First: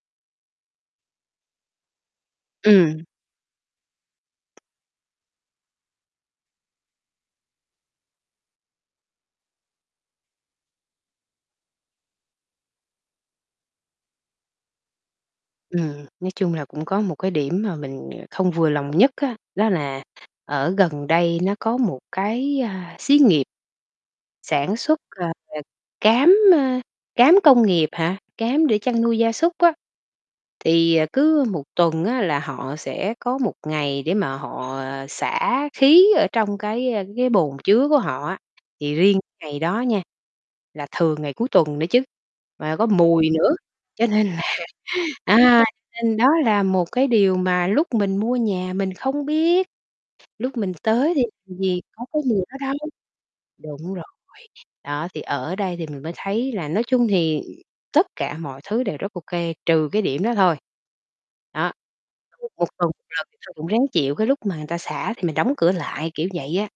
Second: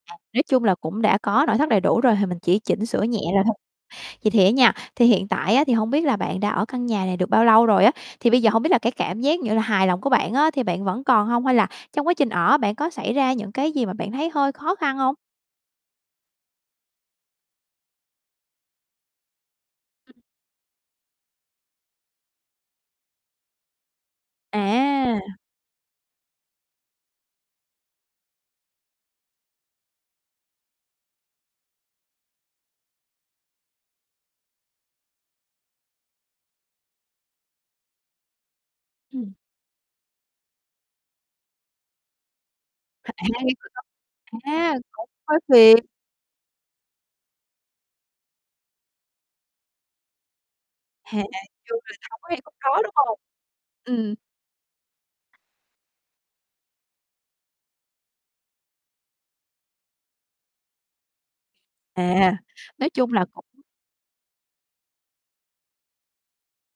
À, nói chung là cũng đã có nội thất đầy đủ rồi thì mình chỉ chỉnh sửa Ừm. nhẹ rồi thôi. Vậy thì á nha, thì hiện tại á thì hông biết là bạn đã ở căn nhà này được bao lâu rồi á? Thì bây giờ hông biết là cái cảm giác như là hài lòng của bạn á thì bạn vẫn còn hông, hay là trong quá trình ở bạn có xảy ra những cái gì mà bạn thấy hơi khó khăn hông? Ừm, nói chung là cũng có một cái điểm mà mình, ờ, không vừa lòng nhất á, đó là Ừm. ở gần đây nó có một cái, a, xí nghiệp sản xuất, ờ, À. cám, ơ, cám công nghiệp hả, cám để chăn nuôi gia súc á. Thì, à, cứ 1 tuần á là họ sẽ có 1 ngày để mà họ xả khí ở trong cái, a, cái bồn chứa của họ á. Thì riêng Ừm. ngày đó nha, là thường ngày cuối tuần nữa chứ, mà có À, mùi nữa, [unintelligible] cho nên là, à, cũng hơi à, phiền. nên đó là một cái điều mà lúc mình mua nhà mình không biết, lúc mình À, tới thì làm chung gì có cái là mùi đó [unintelligible] đâu. đúng hông? Đúng rồi, Ừm. đó, thì ở đây thì mình mới thấy là nói chung thì tất cả mọi thứ đều rất ô kê, trừ cái điểm đó thôi. Đó, À, 1 tuần nói 1 chung là lần cũng thôi cũng ráng chịu cái lúc mà người ta xả thì mình đóng cửa lại, kiểu vậy á.